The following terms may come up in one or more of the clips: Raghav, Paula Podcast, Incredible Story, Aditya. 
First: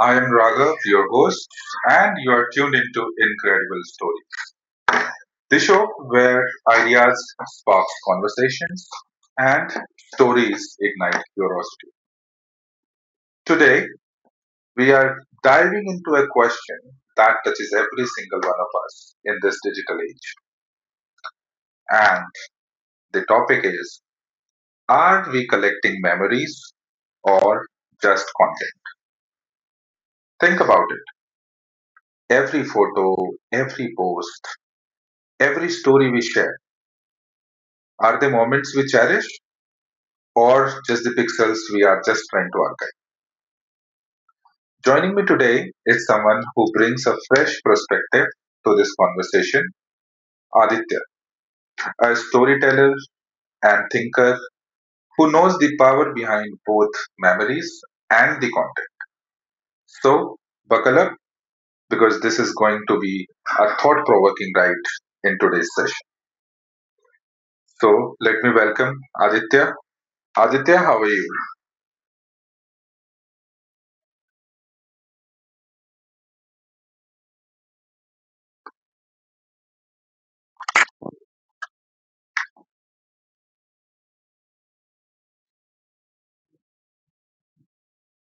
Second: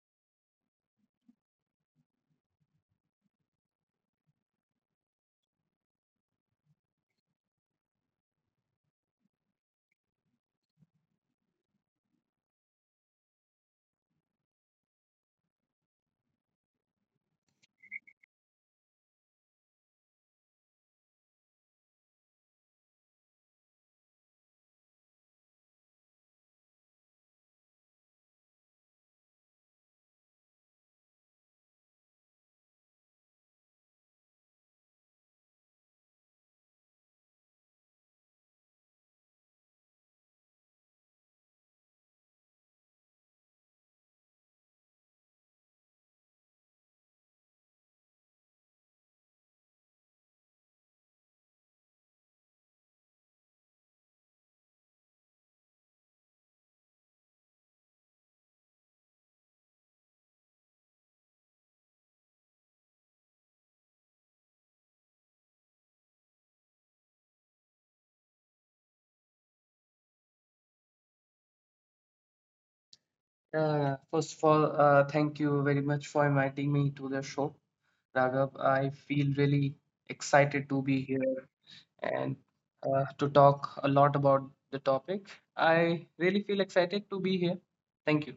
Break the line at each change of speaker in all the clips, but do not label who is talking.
I am Raghav, your host, and you are tuned into Incredible Story, the show where ideas spark conversations and stories ignite curiosity. Today, we are diving into a question that touches every single one of us in this digital age. And the topic is: are we collecting memories or just content? Think about it. Every photo, every post, every story we share, are they moments we cherish or just the pixels we are just trying to archive? Joining me today is someone who brings a fresh perspective to this conversation. Aditya, a storyteller and thinker who knows the power behind both memories and the content. So, buckle up because this is going to be a thought provoking ride in today's session. So, let me welcome Aditya. Aditya, how are you?
First of all, thank you very much for inviting me to the show, Raghav. I feel really excited to be here and to talk a lot about the topic. I really feel excited to be here. Thank you.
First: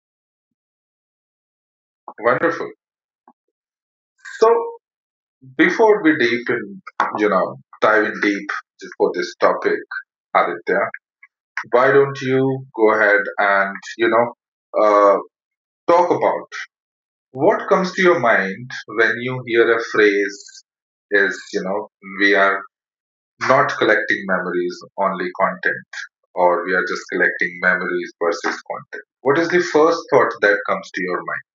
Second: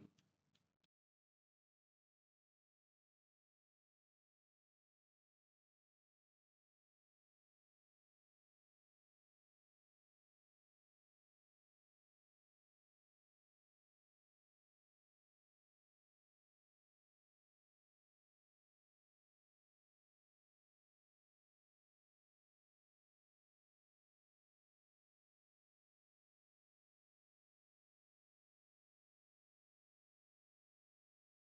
Wonderful. So, before we deep in, dive in deep for this topic, Aditya, why don't you go ahead and, uh, talk about what comes to your mind when you hear a phrase is, we are not collecting memories, only content, or we are just collecting memories versus content. What is the first thought that comes to your mind?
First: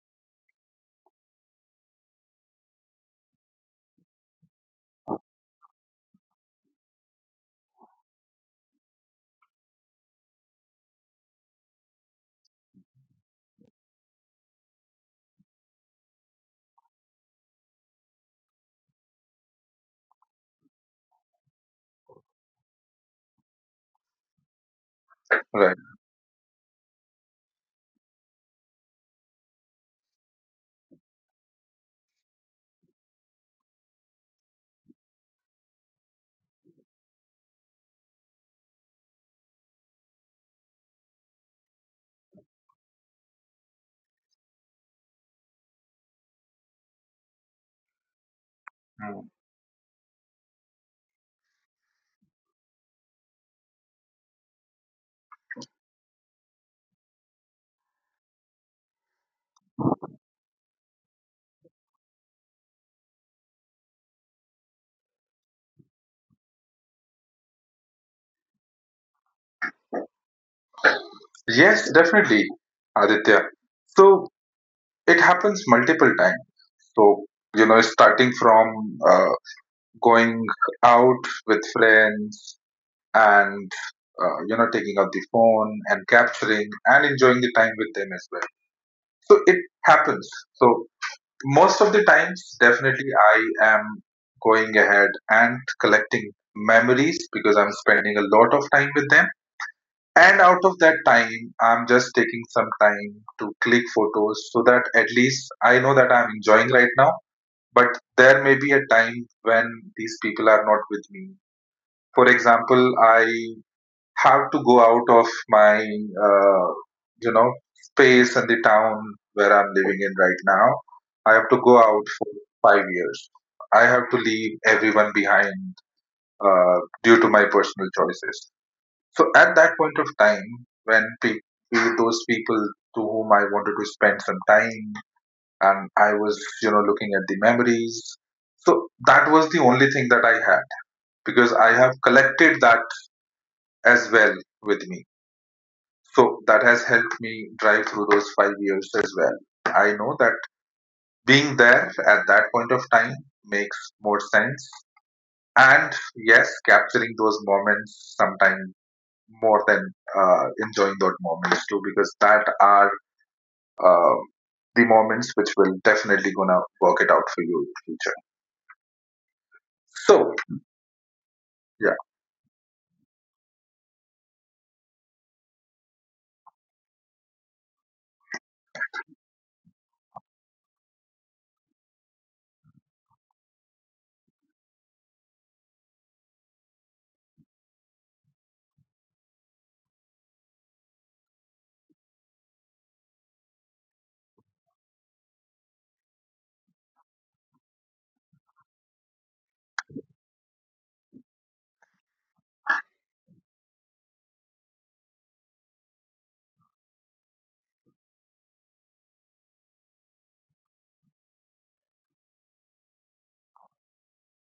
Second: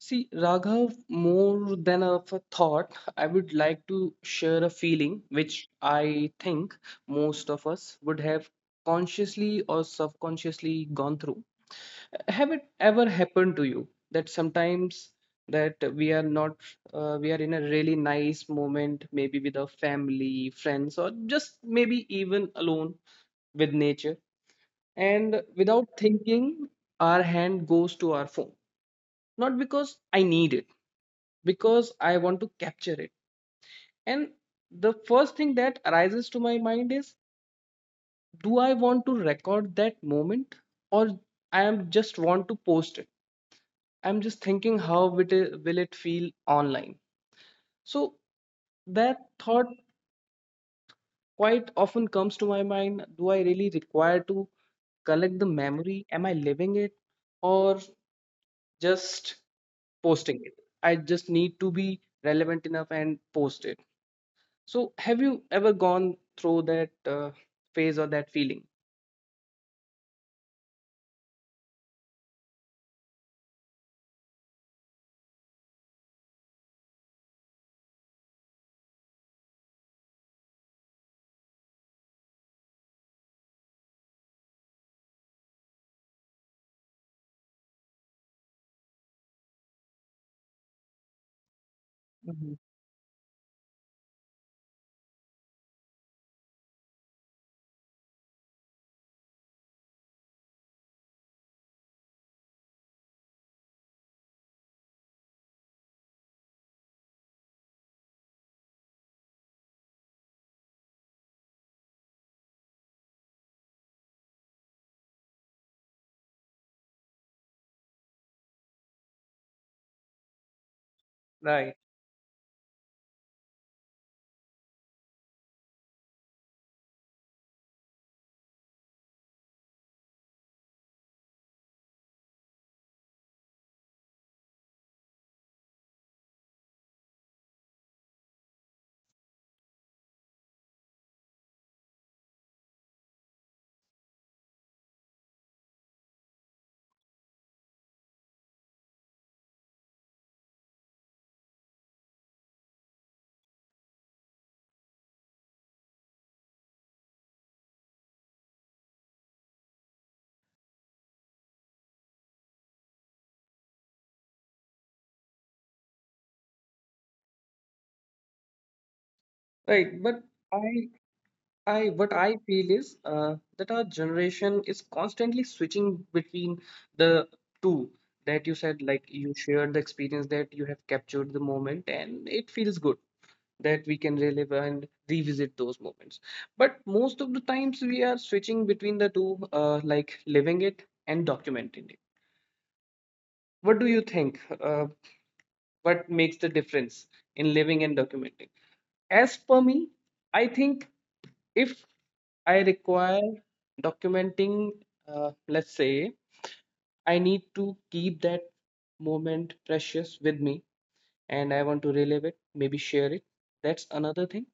See, Raghav, more than of a thought, I would like to share a feeling which I think most of us would have consciously or subconsciously gone through. Have it ever happened to you that sometimes that we are not we are in a really nice moment, maybe with our family, friends, or just maybe even alone with nature, and
Right.
without thinking our hand goes to our phone, not because I need it, because I want to capture it. And the first thing that arises to my mind is, do I want to record that moment, or I am just want to post it? I'm just thinking how will it feel online. So that
Mm.
thought quite often comes to my mind. Do I really require to collect the memory? Am I living it or just posting it? I just need to be relevant enough and post it. So have you ever gone through that uh, phase or that feeling?
Yes, definitely, Aditya. So it happens multiple times. So, starting from going out with friends and, taking out the phone and capturing and enjoying the time with them as well. So it happens. So most of the times,
Mhm.
definitely, I am going ahead and collecting memories because I'm spending a lot of time with them. And out of that time, I'm just taking some time to click photos so that at least I know that I'm enjoying right now. But there may be a time when these people are not with me. For example, I have to go out of my you know space and the town where I'm living in right now. I have to
Right,
go out for 5 years. I have to leave everyone behind, uh, due to my personal choices. So at that point of time, when those people to whom I wanted to spend some time, and I was, looking at the memories, so that was the only thing that I had, because I have collected that as well with me. So that has helped me drive through those 5 years as well. I know that being there at that point of time makes more sense. And yes, capturing those moments sometimes more than enjoying those moments too, because that are uh, the moments which will definitely gonna work it out for you in future.
right. But
So
I I,
yeah,
what I feel is that our generation is constantly switching between the two that you said, like you shared the experience that you have captured the moment, and it feels good that we can relive and revisit those moments. But most of the times we are switching between the two, like living it and documenting it. What do you think? What makes the difference in living and documenting? As per me, I think, if I require documenting, let's say I need to keep that moment precious with me and I want to relive it, maybe share it. That's another thing.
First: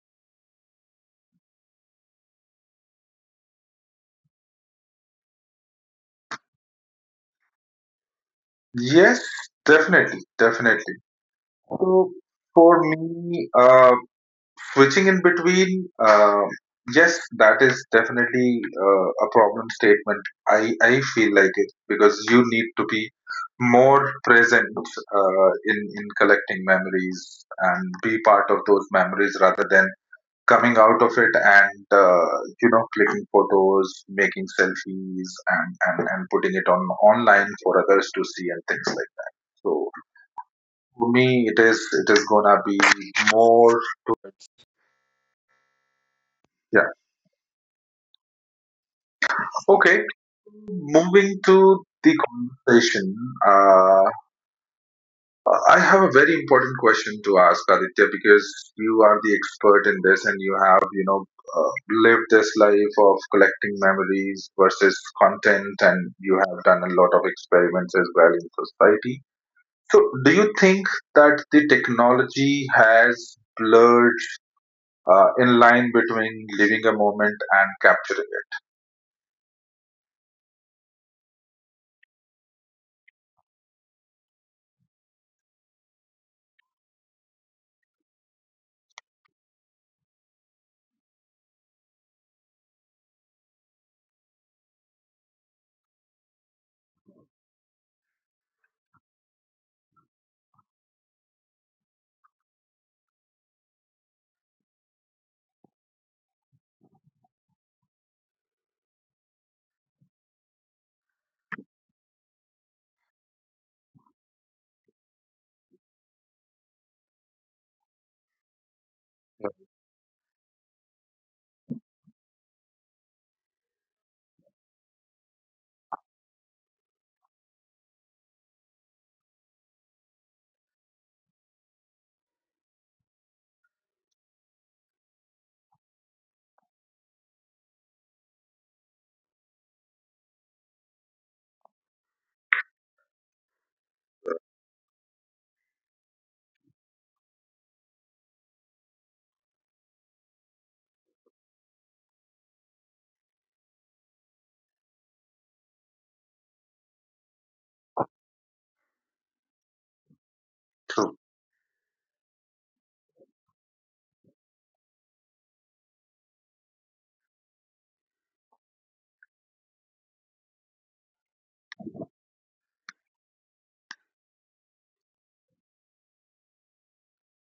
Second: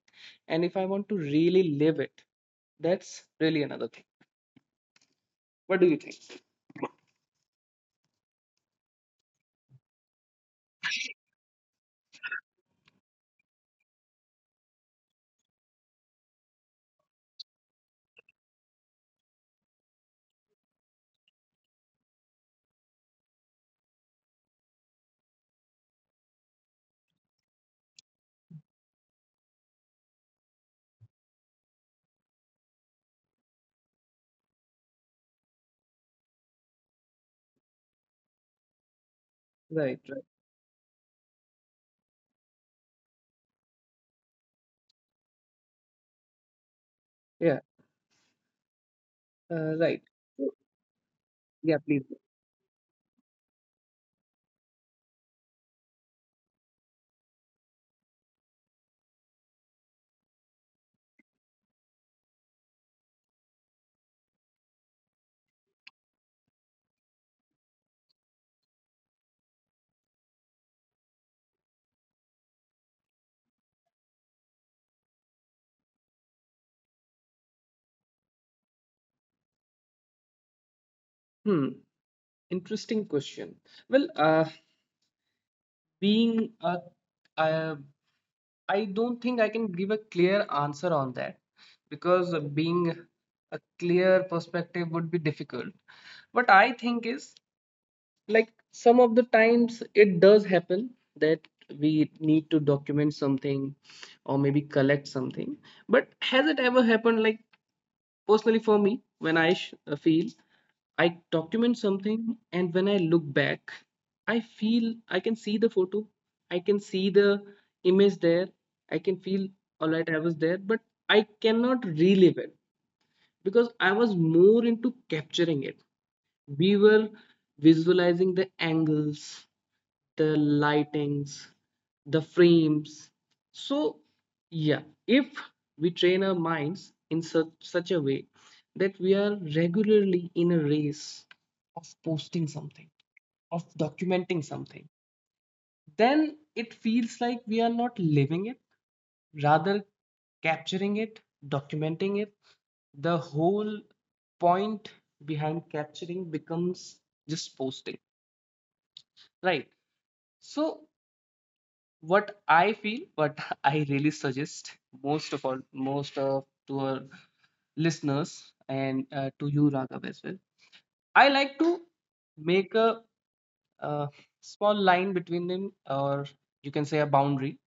And if I want to really live it, that's really another thing. What do you think?
yes, definitely, definitely. So for me, switching in between, um, yes that is definitely a problem statement, i I feel like it, because you need to be more present in collecting memories and be part of those memories rather than coming out of it and, clicking photos, making selfies, and, and putting it on online for others to see and things like that. So
Right, right.
for me, it is gonna be more.
Yeah, right.
Okay,
So—
moving
Yeah, please.
to the conversation, uh, I have a very important question to ask Aditya, because you are the expert in this and you have, uh, lived this life of collecting memories versus content, and you have done a lot of experiments as well in society. So, do you think that the technology has blurred in line between living a moment and capturing it?
Hmm, interesting question. Well, being a I don't think I can give a clear answer on that because being a clear perspective would be difficult. What I think is, like, some of the times it does happen that we need to document something or maybe collect something. But has it ever happened like, personally, for me, when I feel I document something, and when I look back, I feel I can see the photo, I can see the image there, I can feel, all right, I was there, but I cannot relive it because I was more into capturing it. We were visualizing the angles, the lightings, the frames. So, yeah, if we train our minds in such a way that we are regularly in a race of posting something, of documenting something, then it feels like we are not living it, rather capturing it, documenting it. The whole point behind capturing becomes just posting, right? So what I feel, what I really suggest most of all, most of to our listeners and to you, Raghav, as well. I like to make a, uh small line between them, or you can say a boundary.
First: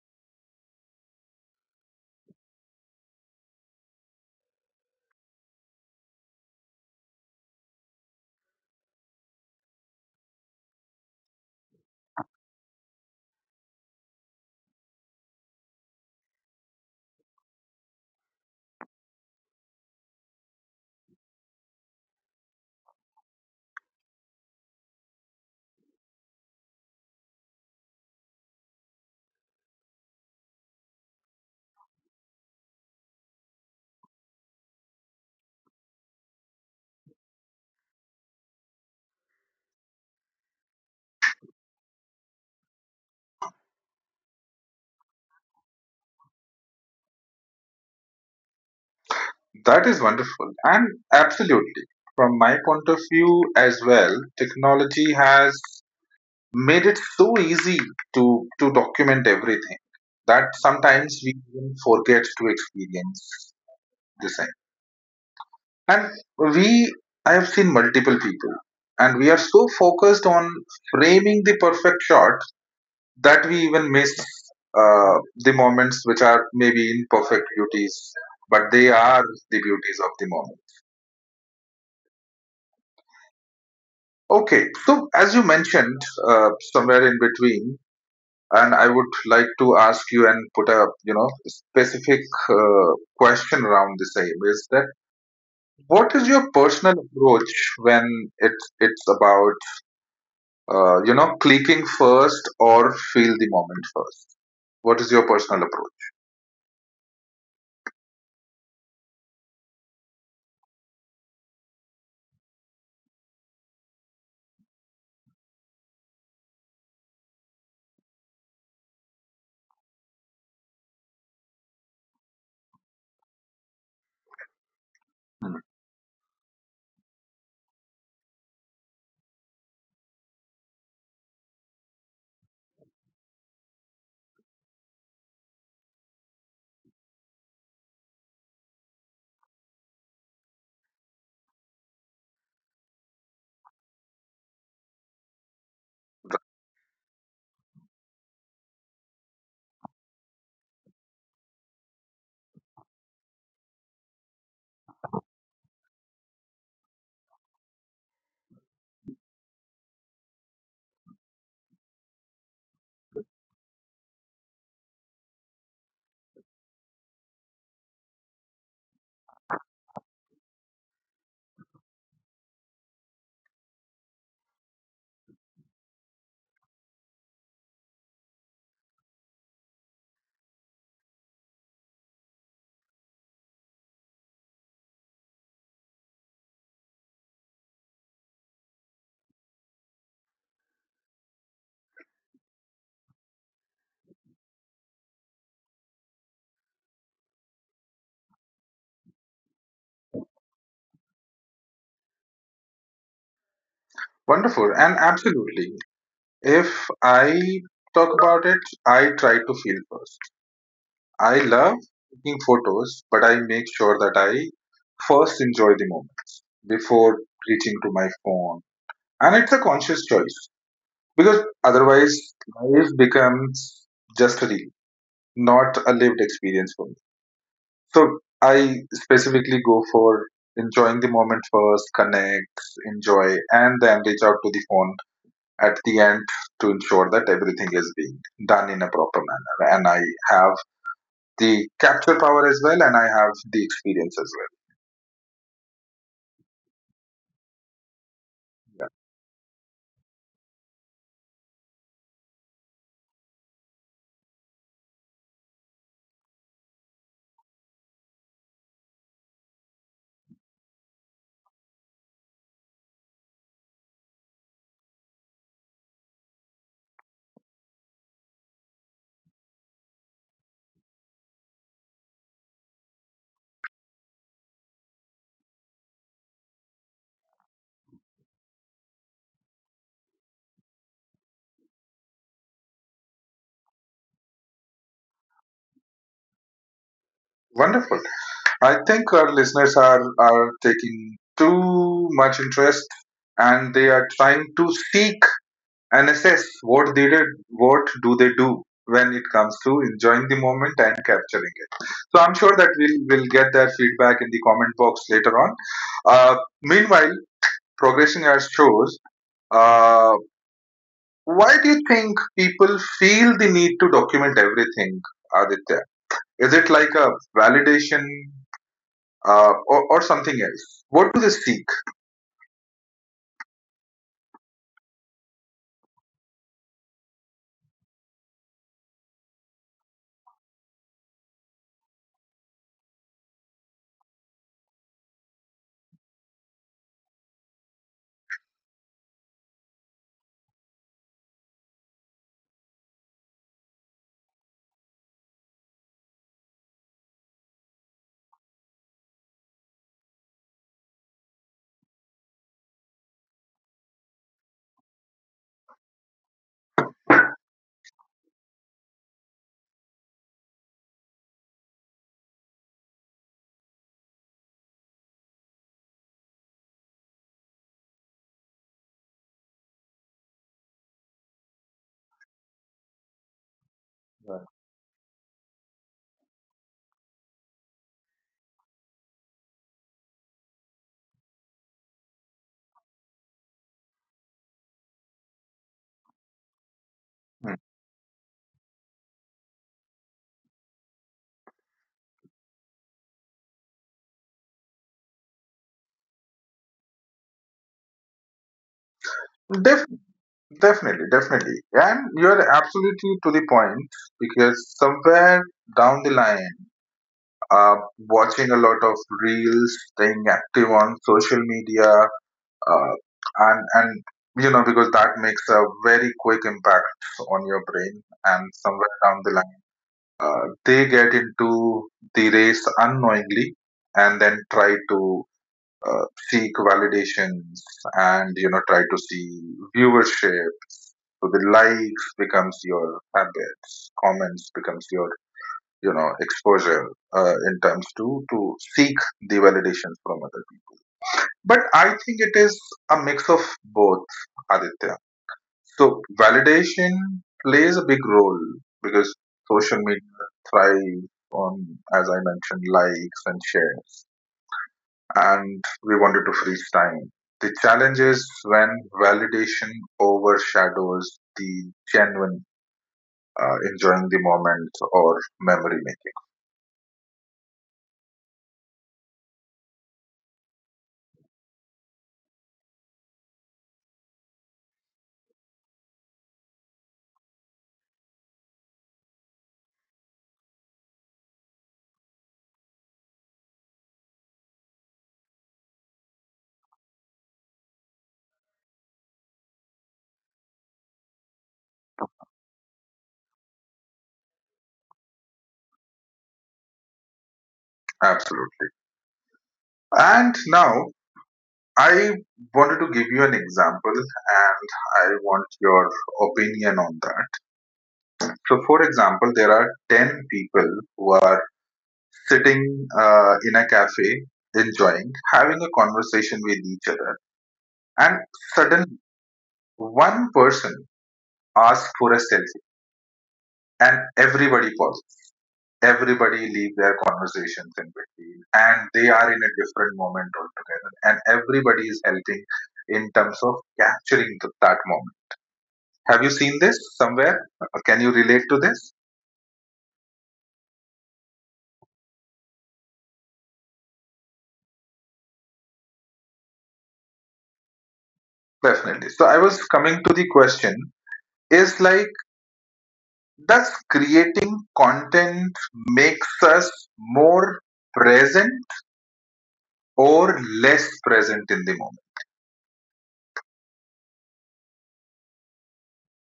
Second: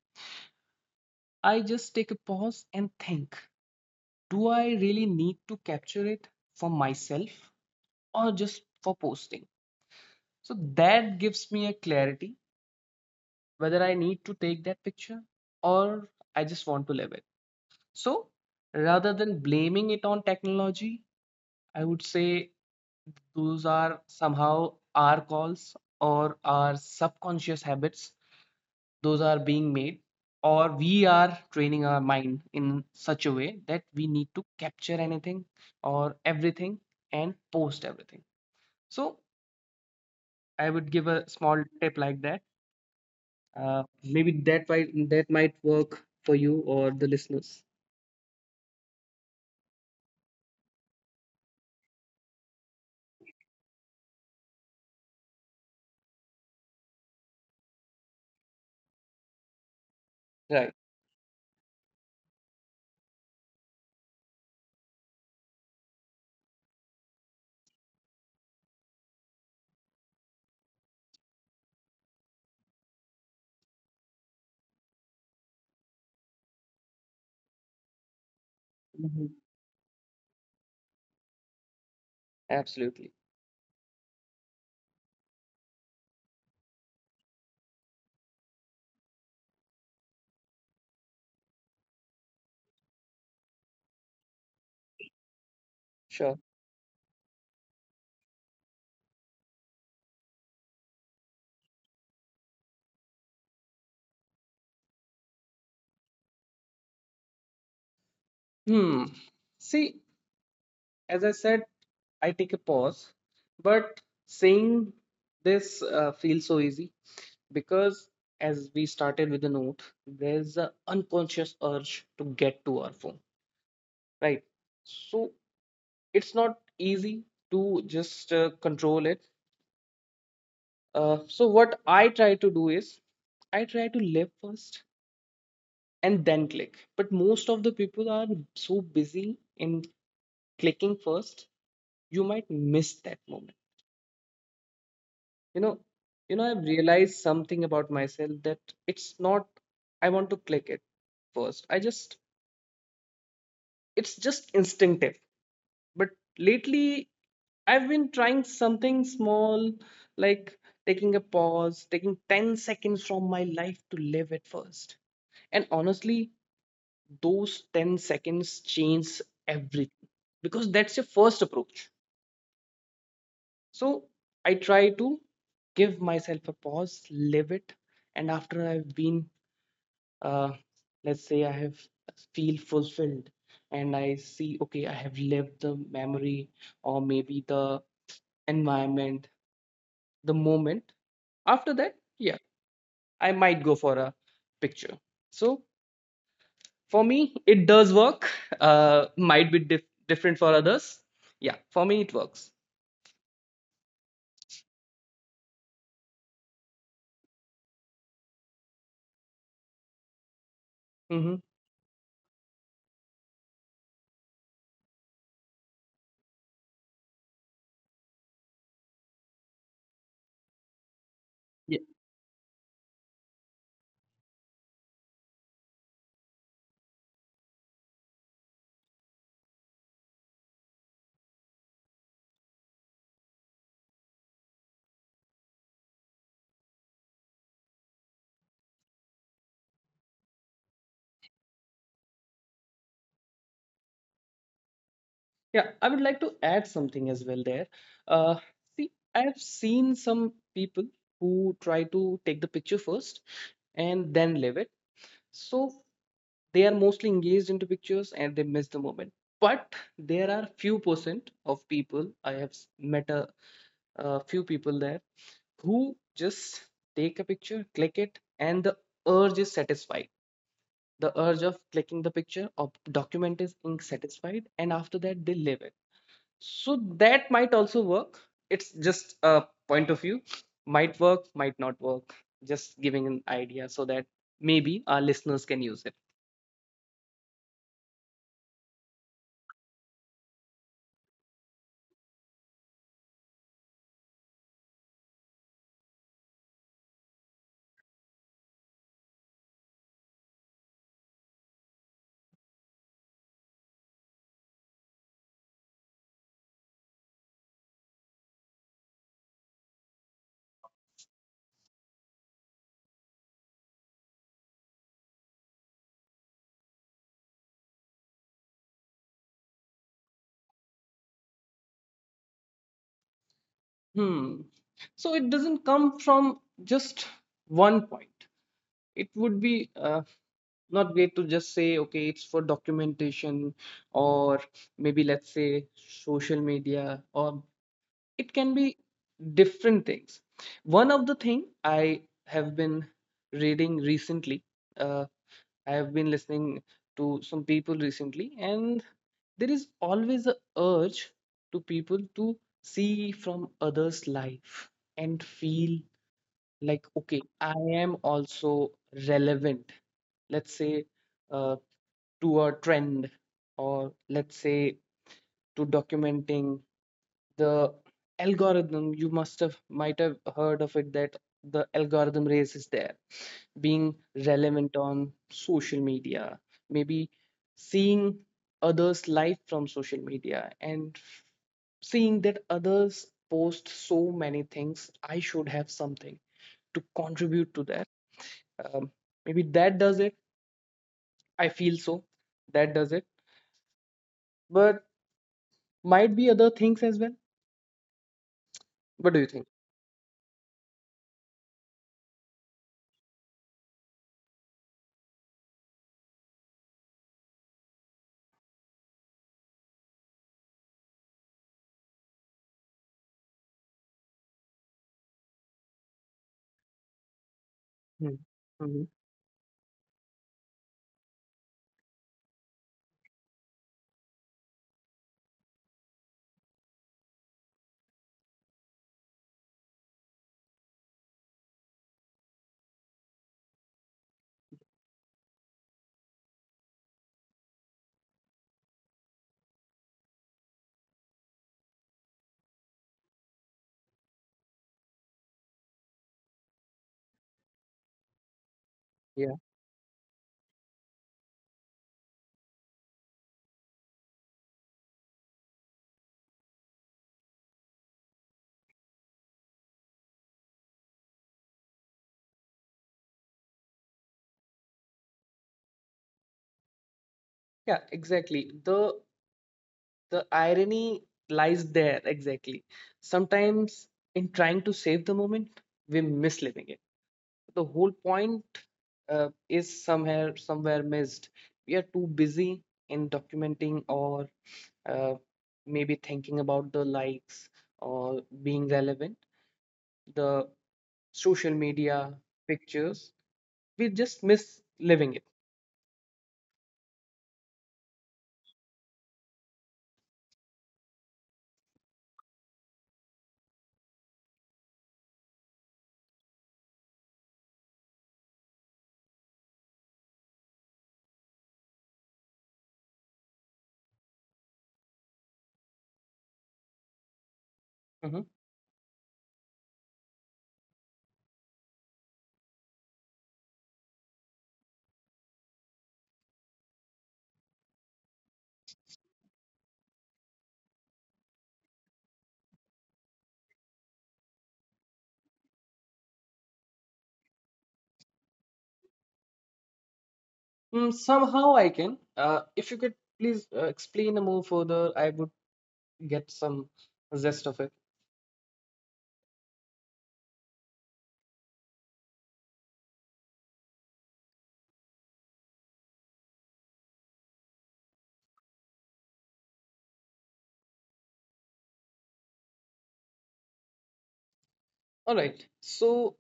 I just take a pause and think, do I really need to capture it for myself or just for posting? So that gives me a clarity whether I need to take that picture or I just want to live it. So rather than blaming it on technology, I would say those are somehow our calls or our subconscious habits. Those are being made, or we are training our mind in such a way that we need to capture anything or everything and post everything. So I would give a small tip like that. Maybe that might work for you or the listeners.
That is wonderful. And absolutely, from my point of view as well, technology has made it so easy to document everything that
Right.
sometimes we even forget to experience the same. And we, I have seen multiple people, and we are so focused on framing the perfect shot that we even miss the moments which are maybe imperfect beauties, but they are
Mhm.
the beauties of the moment.
Absolutely.
Okay, so as you mentioned, somewhere in between, and I would like to ask you and put a, specific uh, question around the same, is that what is
Sure.
your personal approach when it's about, clicking first or feel the moment first? What is your personal approach?
Hmm. See, as I said, I take a pause, but saying this feels so easy because, as we started with the note, there's an unconscious urge to get to our phone, right? So
Hmm.
it's not easy to just control it. So what I try to do is I try to live first and then click. But most of the people are so busy in clicking first, you might miss that moment, you know. I've realized something about myself that it's not I want to click it first, I just, it's just instinctive. But lately I've been trying something small, like taking a pause, taking 10 seconds from my life to live it first. And honestly, those 10 seconds change everything because that's your first approach. So I try to give myself a pause, live it, and after I've been, uh, let's say, I have feel fulfilled, and I see, okay, I have lived the memory or maybe the environment, the moment. After that, yeah, I might go for a picture. So for me, it does work. Might be different for others. Yeah, for me, it works.
Wonderful, and absolutely. If I talk about it, I try to feel first. I
Mm-hmm.
love taking photos, but I make sure that I first enjoy the moments before reaching to my phone. And it's a conscious choice, because
Yeah.
otherwise life becomes just a reel, not a lived experience for me. So I specifically go for enjoying the moment first, connect, enjoy, and then reach out to the phone at the end to ensure that everything is being done in a proper manner, and I have the capture power as well, and I have the experience as well.
Yeah, I would like to add something as well there. Uh, see, I have seen some people who try to take the picture first and then live it. So they are mostly engaged into pictures and they miss the moment. But there are few percent of people I have met, a few people there, who just take a picture, click it, and the urge is satisfied. The urge of clicking the picture or document is satisfied, and after that they live it. So that might also work. It's just a point of view. Might work, might not work. Just giving an idea so that maybe our listeners can use it.
Yeah. Wonderful. I think our listeners are taking too much interest, and they are trying to seek and assess what they did, what do they do when it comes to enjoying the moment and capturing it. So I'm sure that we'll get their feedback in the comment box later on. Uh, Meanwhile, progressing our shows. Uh, why do you think people feel the need to document everything, Aditya? Is it like a validation, or something else? What do they seek?
Hmm. So it doesn't come from just one point. It would be not great to just say, okay, it's for documentation, or maybe let's say social media, or it can be different things. One of the thing I have been reading recently, uh, I have been listening to some people recently, and there is always a urge to people to see from others' life and feel like, okay, I am also relevant, let's say uh, to a trend, or let's say to documenting. The algorithm, you must have, might have, heard of it, that the algorithm race is there, being
Right.
relevant on social media, maybe seeing others' life from social media, and seeing that others post so many things I should have something to
Hmm.
contribute to that. um, Maybe that does it, I feel so, that does it. But might be other things as well. What do you think?
Def- Definitely, definitely. And you're absolutely to the point, because somewhere down the line, uh, watching a lot of reels, staying active on social media, uh, and, because that makes a very quick impact on your brain, and
Mm-hmm.
somewhere down the line, they get into the race unknowingly, and then try to seek validations, and try to see viewership. So the likes becomes your habits, comments becomes your, exposure in terms to seek the validation from other people. But I think it is a mix of both, Aditya. So validation plays a big role, because social media thrives on, as I mentioned, likes and shares, and we wanted to freeze time. The challenge is when validation overshadows the genuine, enjoying the moment or memory making.
Yeah, exactly. The irony lies there exactly. Sometimes in trying to save the moment, we miss living it. The whole point is somewhere missed. We are too busy in documenting or uh, maybe thinking about the likes or being relevant, the social media pictures. We just miss living it.
Absolutely. And now I wanted to give you an example and I want your opinion on that. So, for example, there are 10 people who are sitting in a cafe, enjoying, having a conversation with each other, and
Hmm.
suddenly one person ask for a selfie, and everybody pauses, everybody leave their conversations in between, and they are in a different moment altogether, and everybody is helping in terms of capturing that moment. Have you seen this somewhere? Can you relate to this?
Mm, somehow I can. If you could please explain a more further, I would get some zest of it.
Definitely. So I was coming to the question, is like, does creating content makes us more present or less present in the moment
All right. So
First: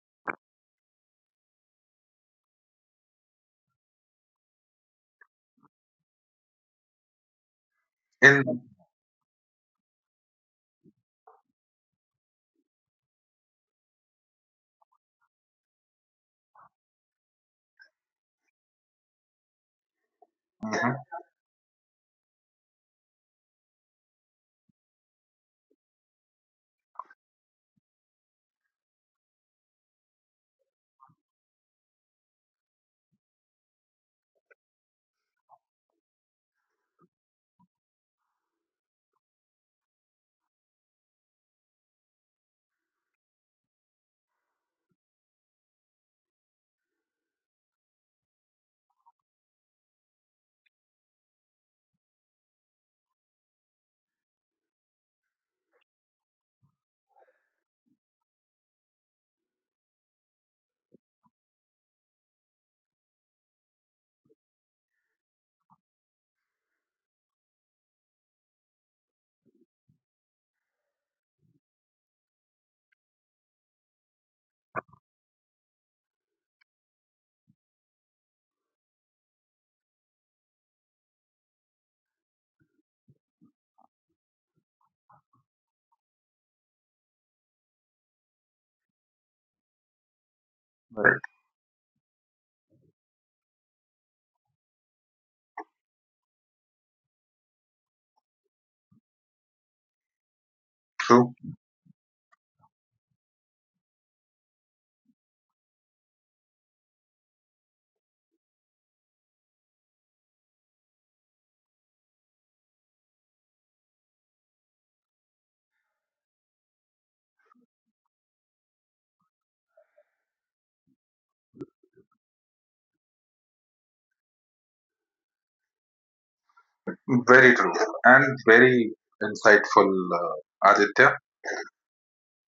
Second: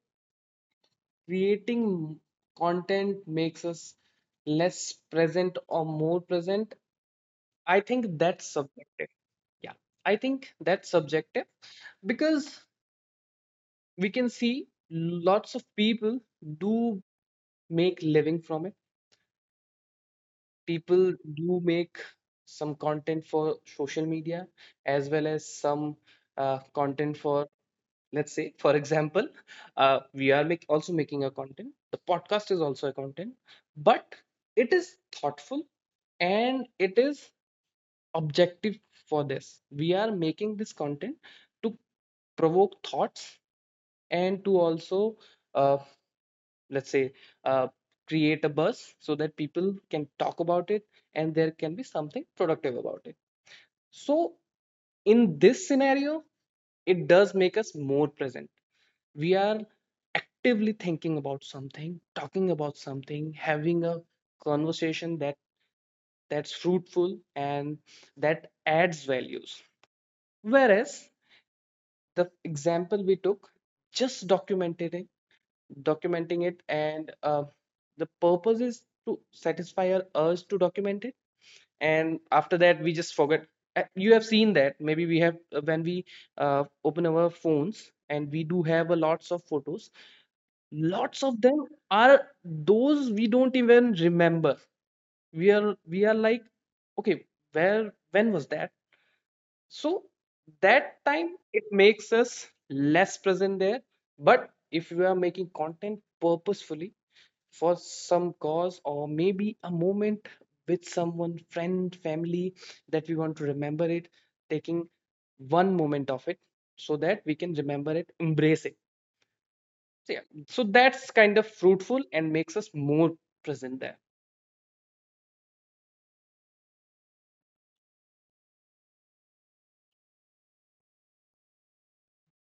creating content makes us less present or more present. I think that's
in
subjective. Yeah, I think that's subjective because we can see lots of people do make living from it.
Mhm.
People do make some content for social media as well as some content for, let's say, for example, we are also making a content. The podcast is also a content. But it is thoughtful and it is objective. For this we are making this content to provoke thoughts, and to also, uh, let's say uh, create a buzz so that people can talk about it and there can be something productive about it. So in this scenario, it does make us more present. We are actively thinking about something, talking about something, having a conversation that that's fruitful and that adds values. Whereas the example we took, just documenting it, and the purpose is to satisfy our urge to document it, and after that we just forget. You have seen that, maybe we have, when we uh, open our phones, and we do have a lots of photos,
Right.
lots of them are, those we don't even remember. We are like, okay, where, when was that? So that time
True.
it makes us less present there. But if we are making content purposefully for some cause or maybe a moment with someone, friend, family, that we want to remember it, taking one moment of it so that we can remember it, embrace it. So, yeah, so that's kind of fruitful and makes us more present there.
Very true and very insightful, Aditya.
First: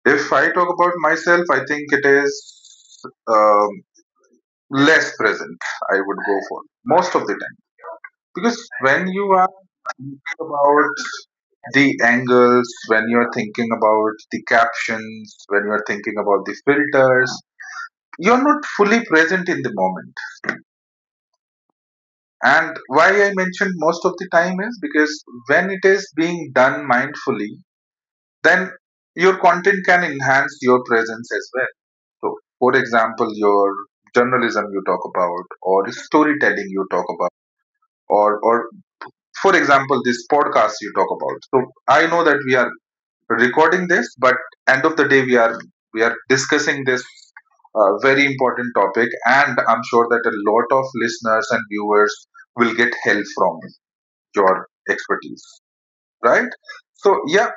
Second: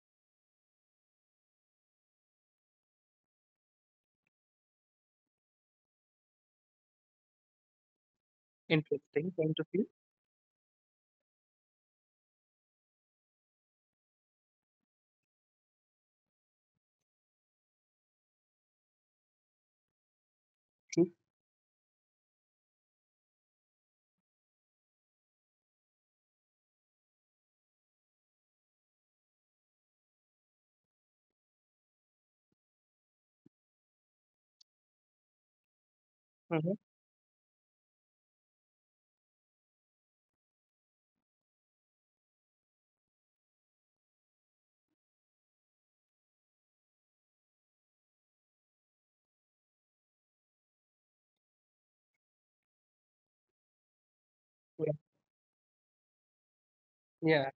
If I talk about myself, I think it is, um, less present, I would go for most of the time. Because when you
Interesting
are
point of view.
thinking about the angles, when you're thinking about the captions, when you're thinking about the filters, you're not fully present in the moment.
True.
And why I mentioned most of the time is because when it is being done mindfully, then your content can enhance your presence as well. So, for example, your journalism you talk about, or storytelling
Mhm.
you talk about, or for example, this podcast you talk about. So, I know that we are recording this, but end of the day, we are discussing this very important topic, and I'm sure that a lot of listeners and viewers will get help from your
Yeah,
expertise, right? So, yeah,
yeah.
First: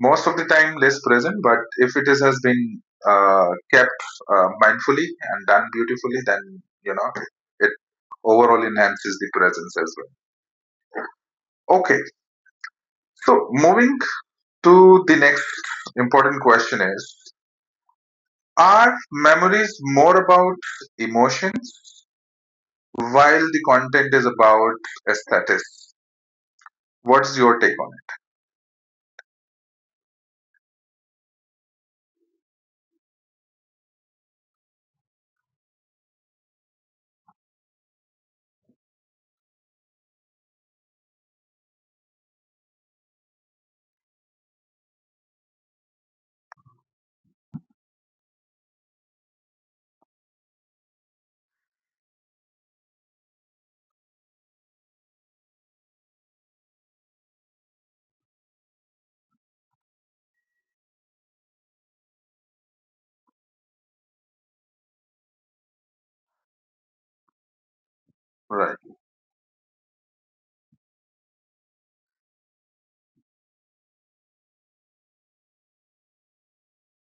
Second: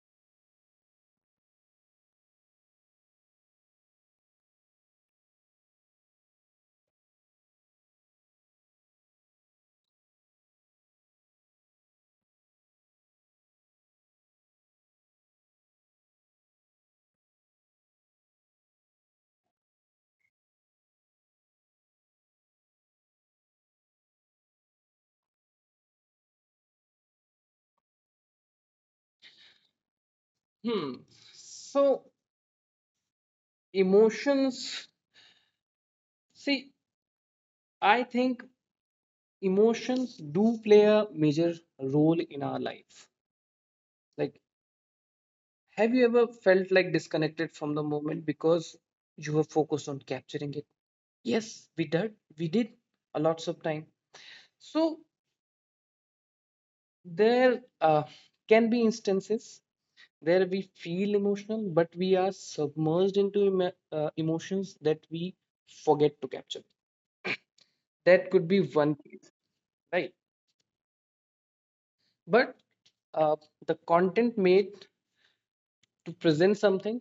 most of the time less present, but if it is has been kept mindfully and done beautifully, then, you know, it overall enhances the presence as well. Okay, so moving to the next important question is, are memories more about emotions while the content is about aesthetics? What's your take on it?
Hmm. So emotions, see, I think emotions do play a major role in our life. Like, have you ever felt like disconnected from the moment because you were focused on capturing it? Yes, we did. We did a lots of time. So there can be instances where we feel emotional, but we are submerged into emotions that we forget to capture. That could be
Right,
one case, right? But uh, the content made to present something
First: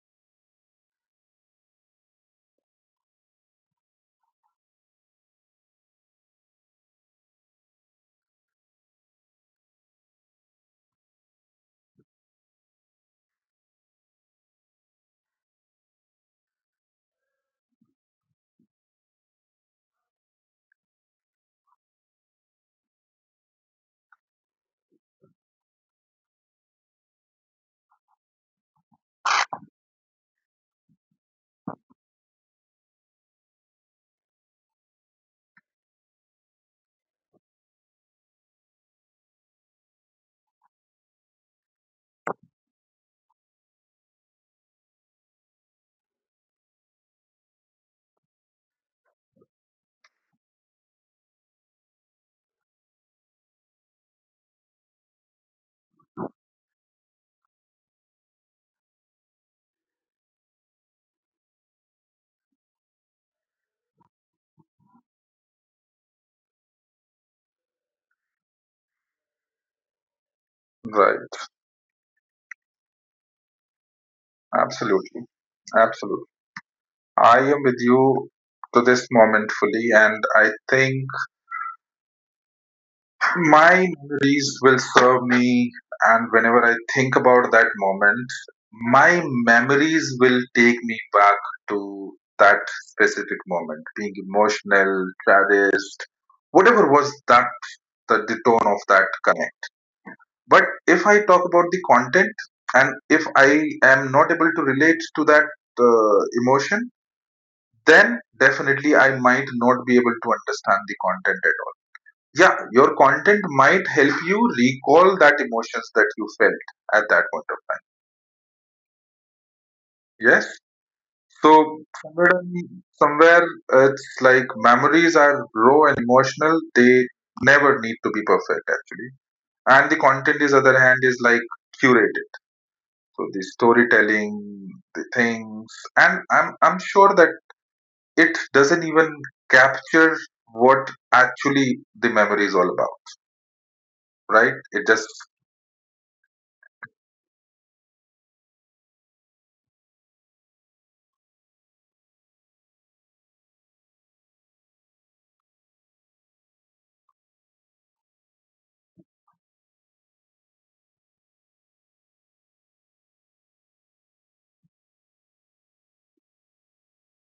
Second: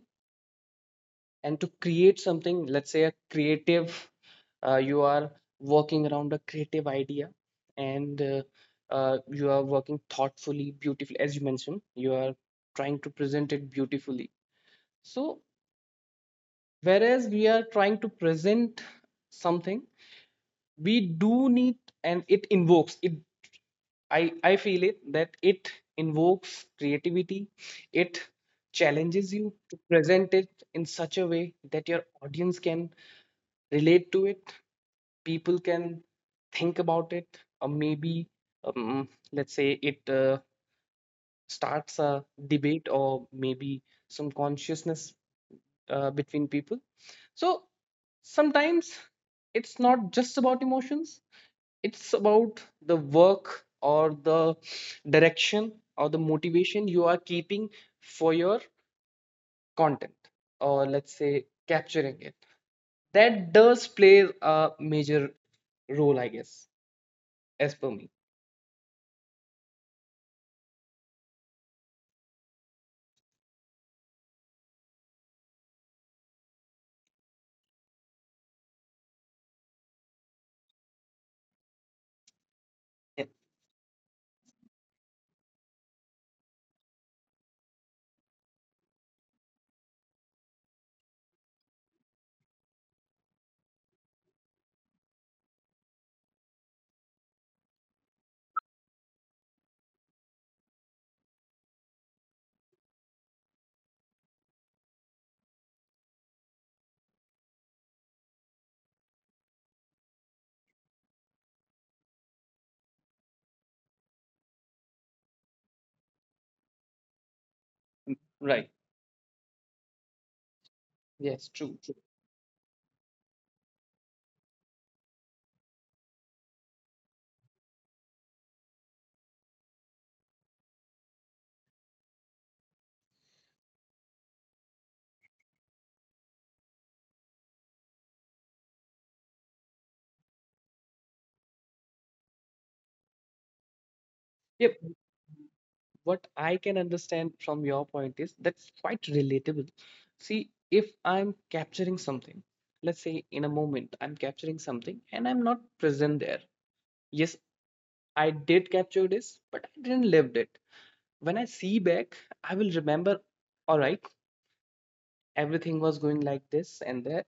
and to create something, let's say a creative you are working around a creative idea and you are working thoughtfully, beautifully, as you mentioned you are trying to present it beautifully. So whereas we are trying to present something, we do need, and it invokes it, I feel it, that it invokes creativity. It challenges you to present it in such a way that your audience can relate to it, people can think about it, or maybe let's say it starts a debate or maybe some consciousness between people. So sometimes it's not just about emotions, it's about the work or the direction or the motivation you are keeping for your content, or let's say capturing it. That does play a major role, I guess, as per me.
right. Absolutely, absolutely. I am with you to this moment fully, and I think
Yeah.
my memories will serve me, and whenever I think about that moment, my memories will take me back to that specific moment, being emotional, saddest, whatever was that, the tone of that connect. But if I talk about the content, and if I am not able to relate to that emotion, then definitely I might not be able to understand the content at all. Yeah, your content might help you recall that emotions that you felt at that point of time.
Mm, right.
Yes. So
Yes, true, true.
somewhere somewhere, it's like memories are raw and emotional, they never need to be perfect actually. And the content is other hand is like curated, so the storytelling, the things, and I'm sure that it doesn't even capture what actually the memory is all about. Right,
Yep.
it just.
What I can understand from your point is that's quite relatable. See, if I'm capturing something, let's say in a moment, I'm capturing something and I'm not present there. Yes, I did capture this, but I didn't lived it. When I see back, I will remember, all right, everything was going like this and that.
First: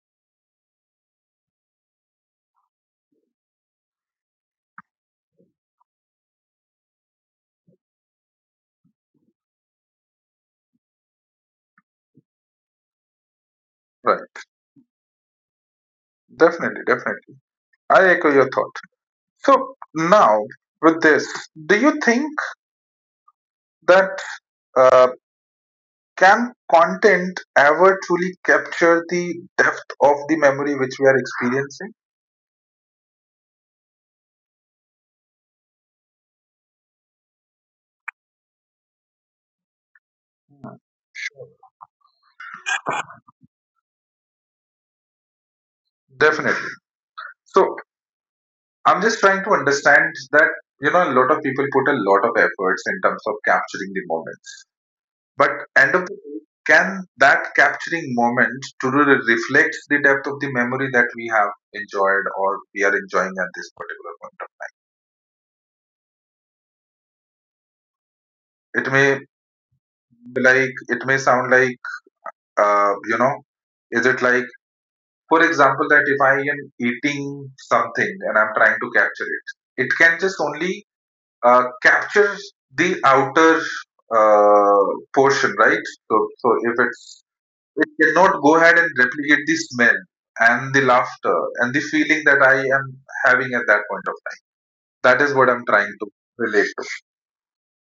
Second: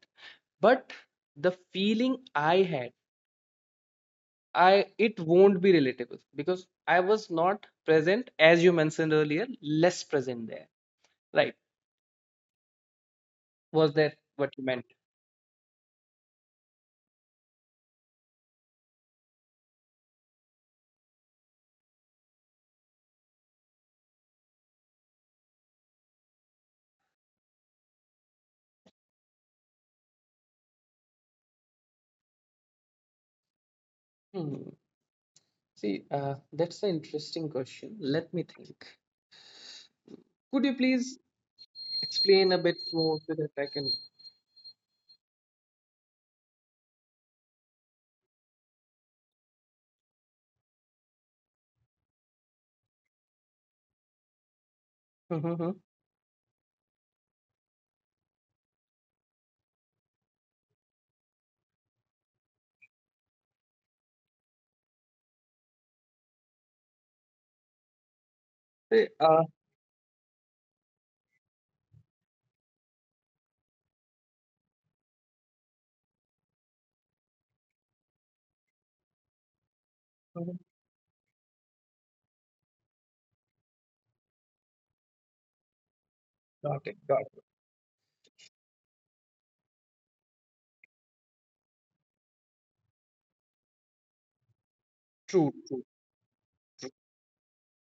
But the feeling I had, I it won't be relatable because I was not present, as you mentioned earlier, less present there. Right? Was that
Right,
what you meant?
definitely, definitely, I echo your thought. So now with this, do you think that uh, can content ever truly capture the depth of the memory which we are experiencing?
Hmm. See, that's an interesting question. Let me think. Could you please
Sure.
explain a bit more so that I can?
Definitely. So I'm just trying to understand that, a lot of people put a lot of efforts in terms of capturing the moments, but
Mm-hmm.
end of the day, can that capturing moment truly reflect the depth of the memory that we have enjoyed or we are enjoying at this particular point of time? It may,
Uh,
like it may sound like, uh, you know is it like, for example, that if I am eating something and I'm trying to capture it, it can just
mhm.
only capture the outer uh, portion, right? So if
Got it.
it's,
Got it.
it cannot go ahead and replicate the smell and the laughter and the feeling that I am having at that point of time. That is what
True.
I'm
True.
trying to relate to.
True.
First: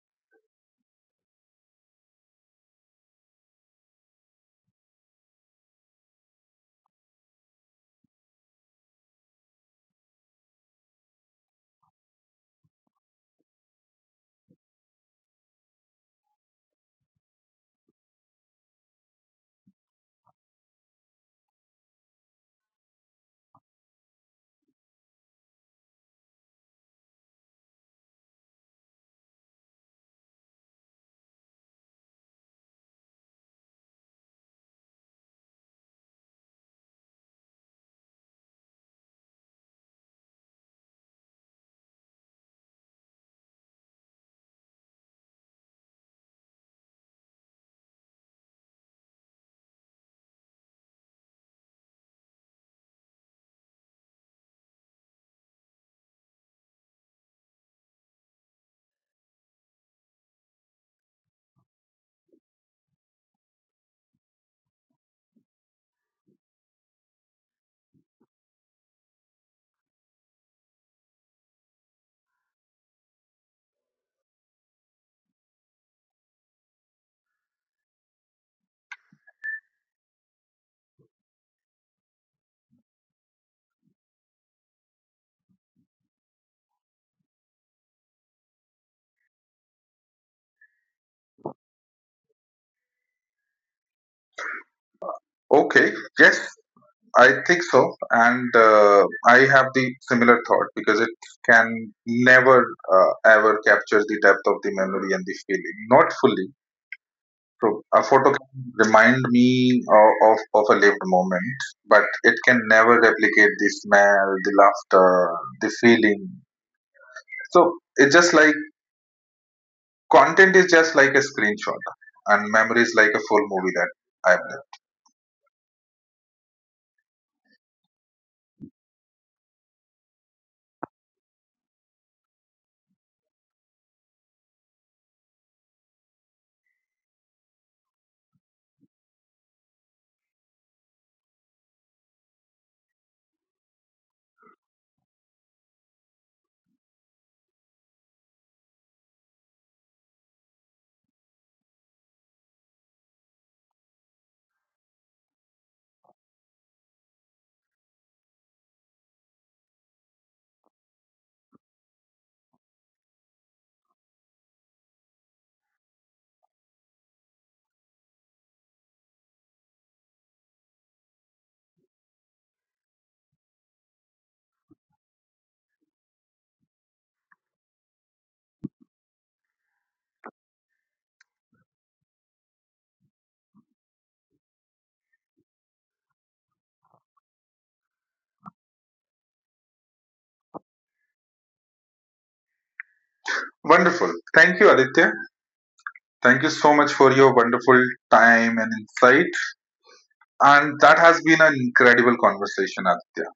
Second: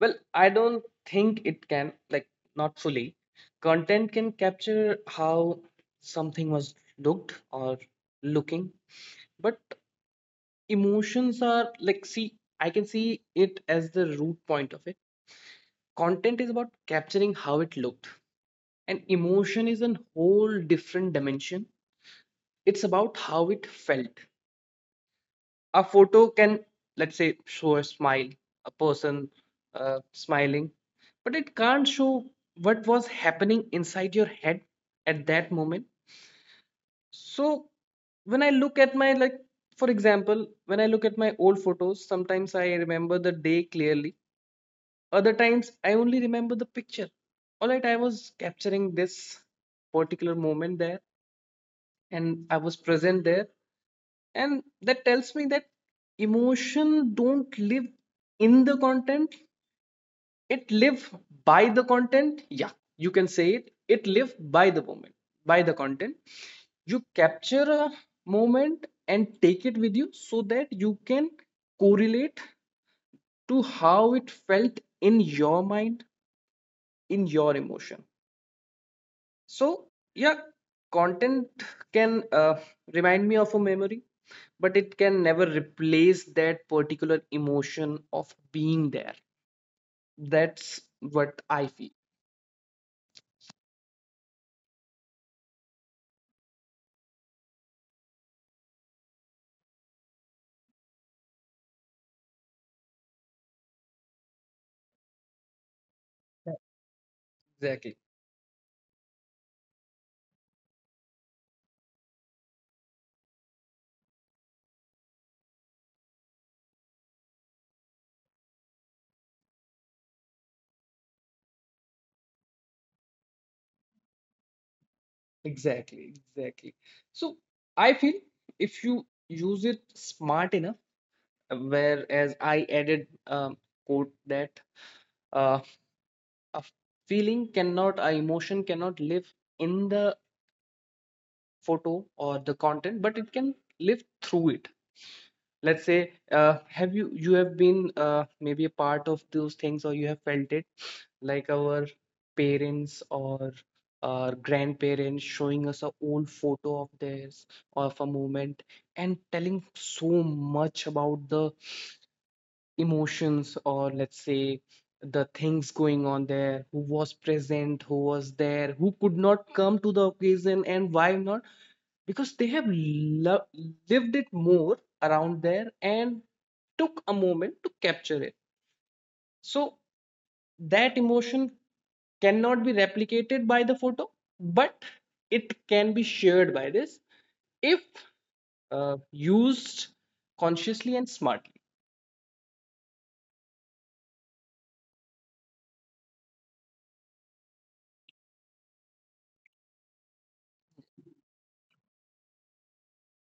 Well, I don't think it can. Like, not fully. Content can capture how something was looked or looking, but emotions are like, see, I can see it as the root point of it. Content is about capturing how it looked, and emotion is a whole different dimension. It's about how it felt. A photo can, let's say, show a smile, a person smiling, but it can't show what was happening inside your head at that moment. So when I look at my, like, for example, when I look at my old photos, sometimes I remember the day clearly. Other times, I only remember the picture. All right, I was capturing this particular moment there and I was present there. And that tells me that emotion don't live in the content, it live by the content. Yeah, you can say it. It live by the moment, by the content. You capture a moment and take it with you so that you can correlate to how it felt in your mind, in your emotion. So, yeah, content can remind me of a memory, but it can never replace that particular emotion of being there. That's what I feel.
Okay. Yes, I think so, and I have the similar thought, because it can never ever capture the depth of the memory and the feeling. Not fully.
Yeah.
So
Exactly,
a photo can remind me of a lived moment, but it can never replicate the smell, the laughter, the feeling. So it's just like content is just like a screenshot, and memory is like a full movie that I've done.
exactly. So, I feel if you use it smart enough, whereas I added quote that uh, a feeling cannot, a emotion cannot live in the photo or the content, but it can live through it. Let's say have you have been maybe a part of those things, or you have felt it, like our parents or our grandparents showing us a old photo of theirs or of a moment, and telling so much about the emotions, or let's say the things going on there, who was present, who was there, who could not come to the occasion and why not, because they have lived it more around there and took a moment to capture it. So that emotion cannot be replicated by the photo, but it can be shared by this if used consciously and smartly.
Wonderful. Thank you, Aditya. Thank you so much for your wonderful time and insight. And that has been an incredible conversation, Aditya.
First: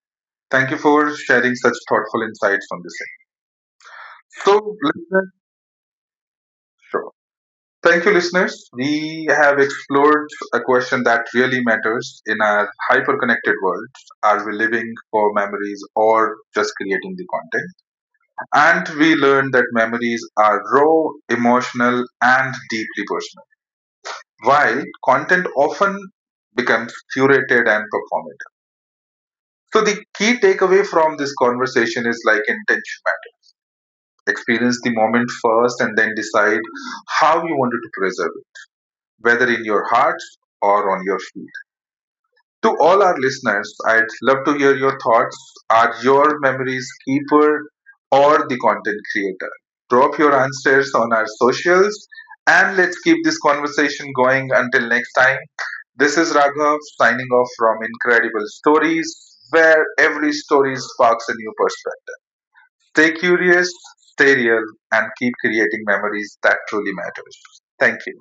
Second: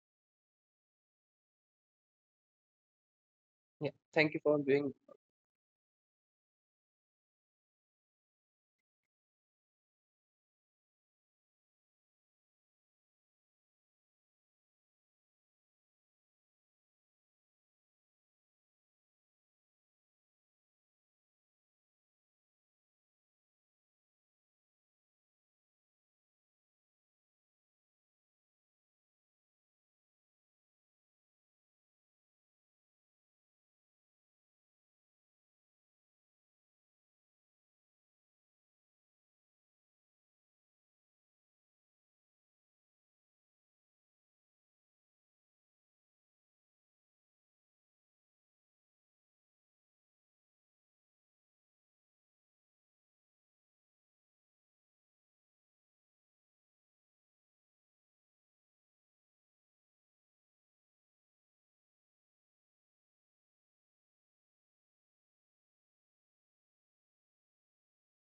Thank you for sharing such thoughtful insights on this. Thing.
Yeah, thank you for
So,
doing
listeners, sure. Thank you, listeners. We have explored a question that really matters in our hyper-connected world. Are we living for memories or just creating the content? And we learned that memories are raw, emotional, and deeply personal, while content often becomes curated and performative. So the key takeaway from this conversation is like intentionality. Experience the moment first and then decide how you wanted to preserve it, whether in your heart or on your feet. To all our listeners, I'd love to hear your thoughts. Are your memories keeper or the content creator? Drop your answers on our socials and let's keep this conversation going until next time. This is Raghav signing off from Incredible Stories, where every story sparks a new perspective. Stay curious, stay real, and keep creating memories that truly matters. Thank you.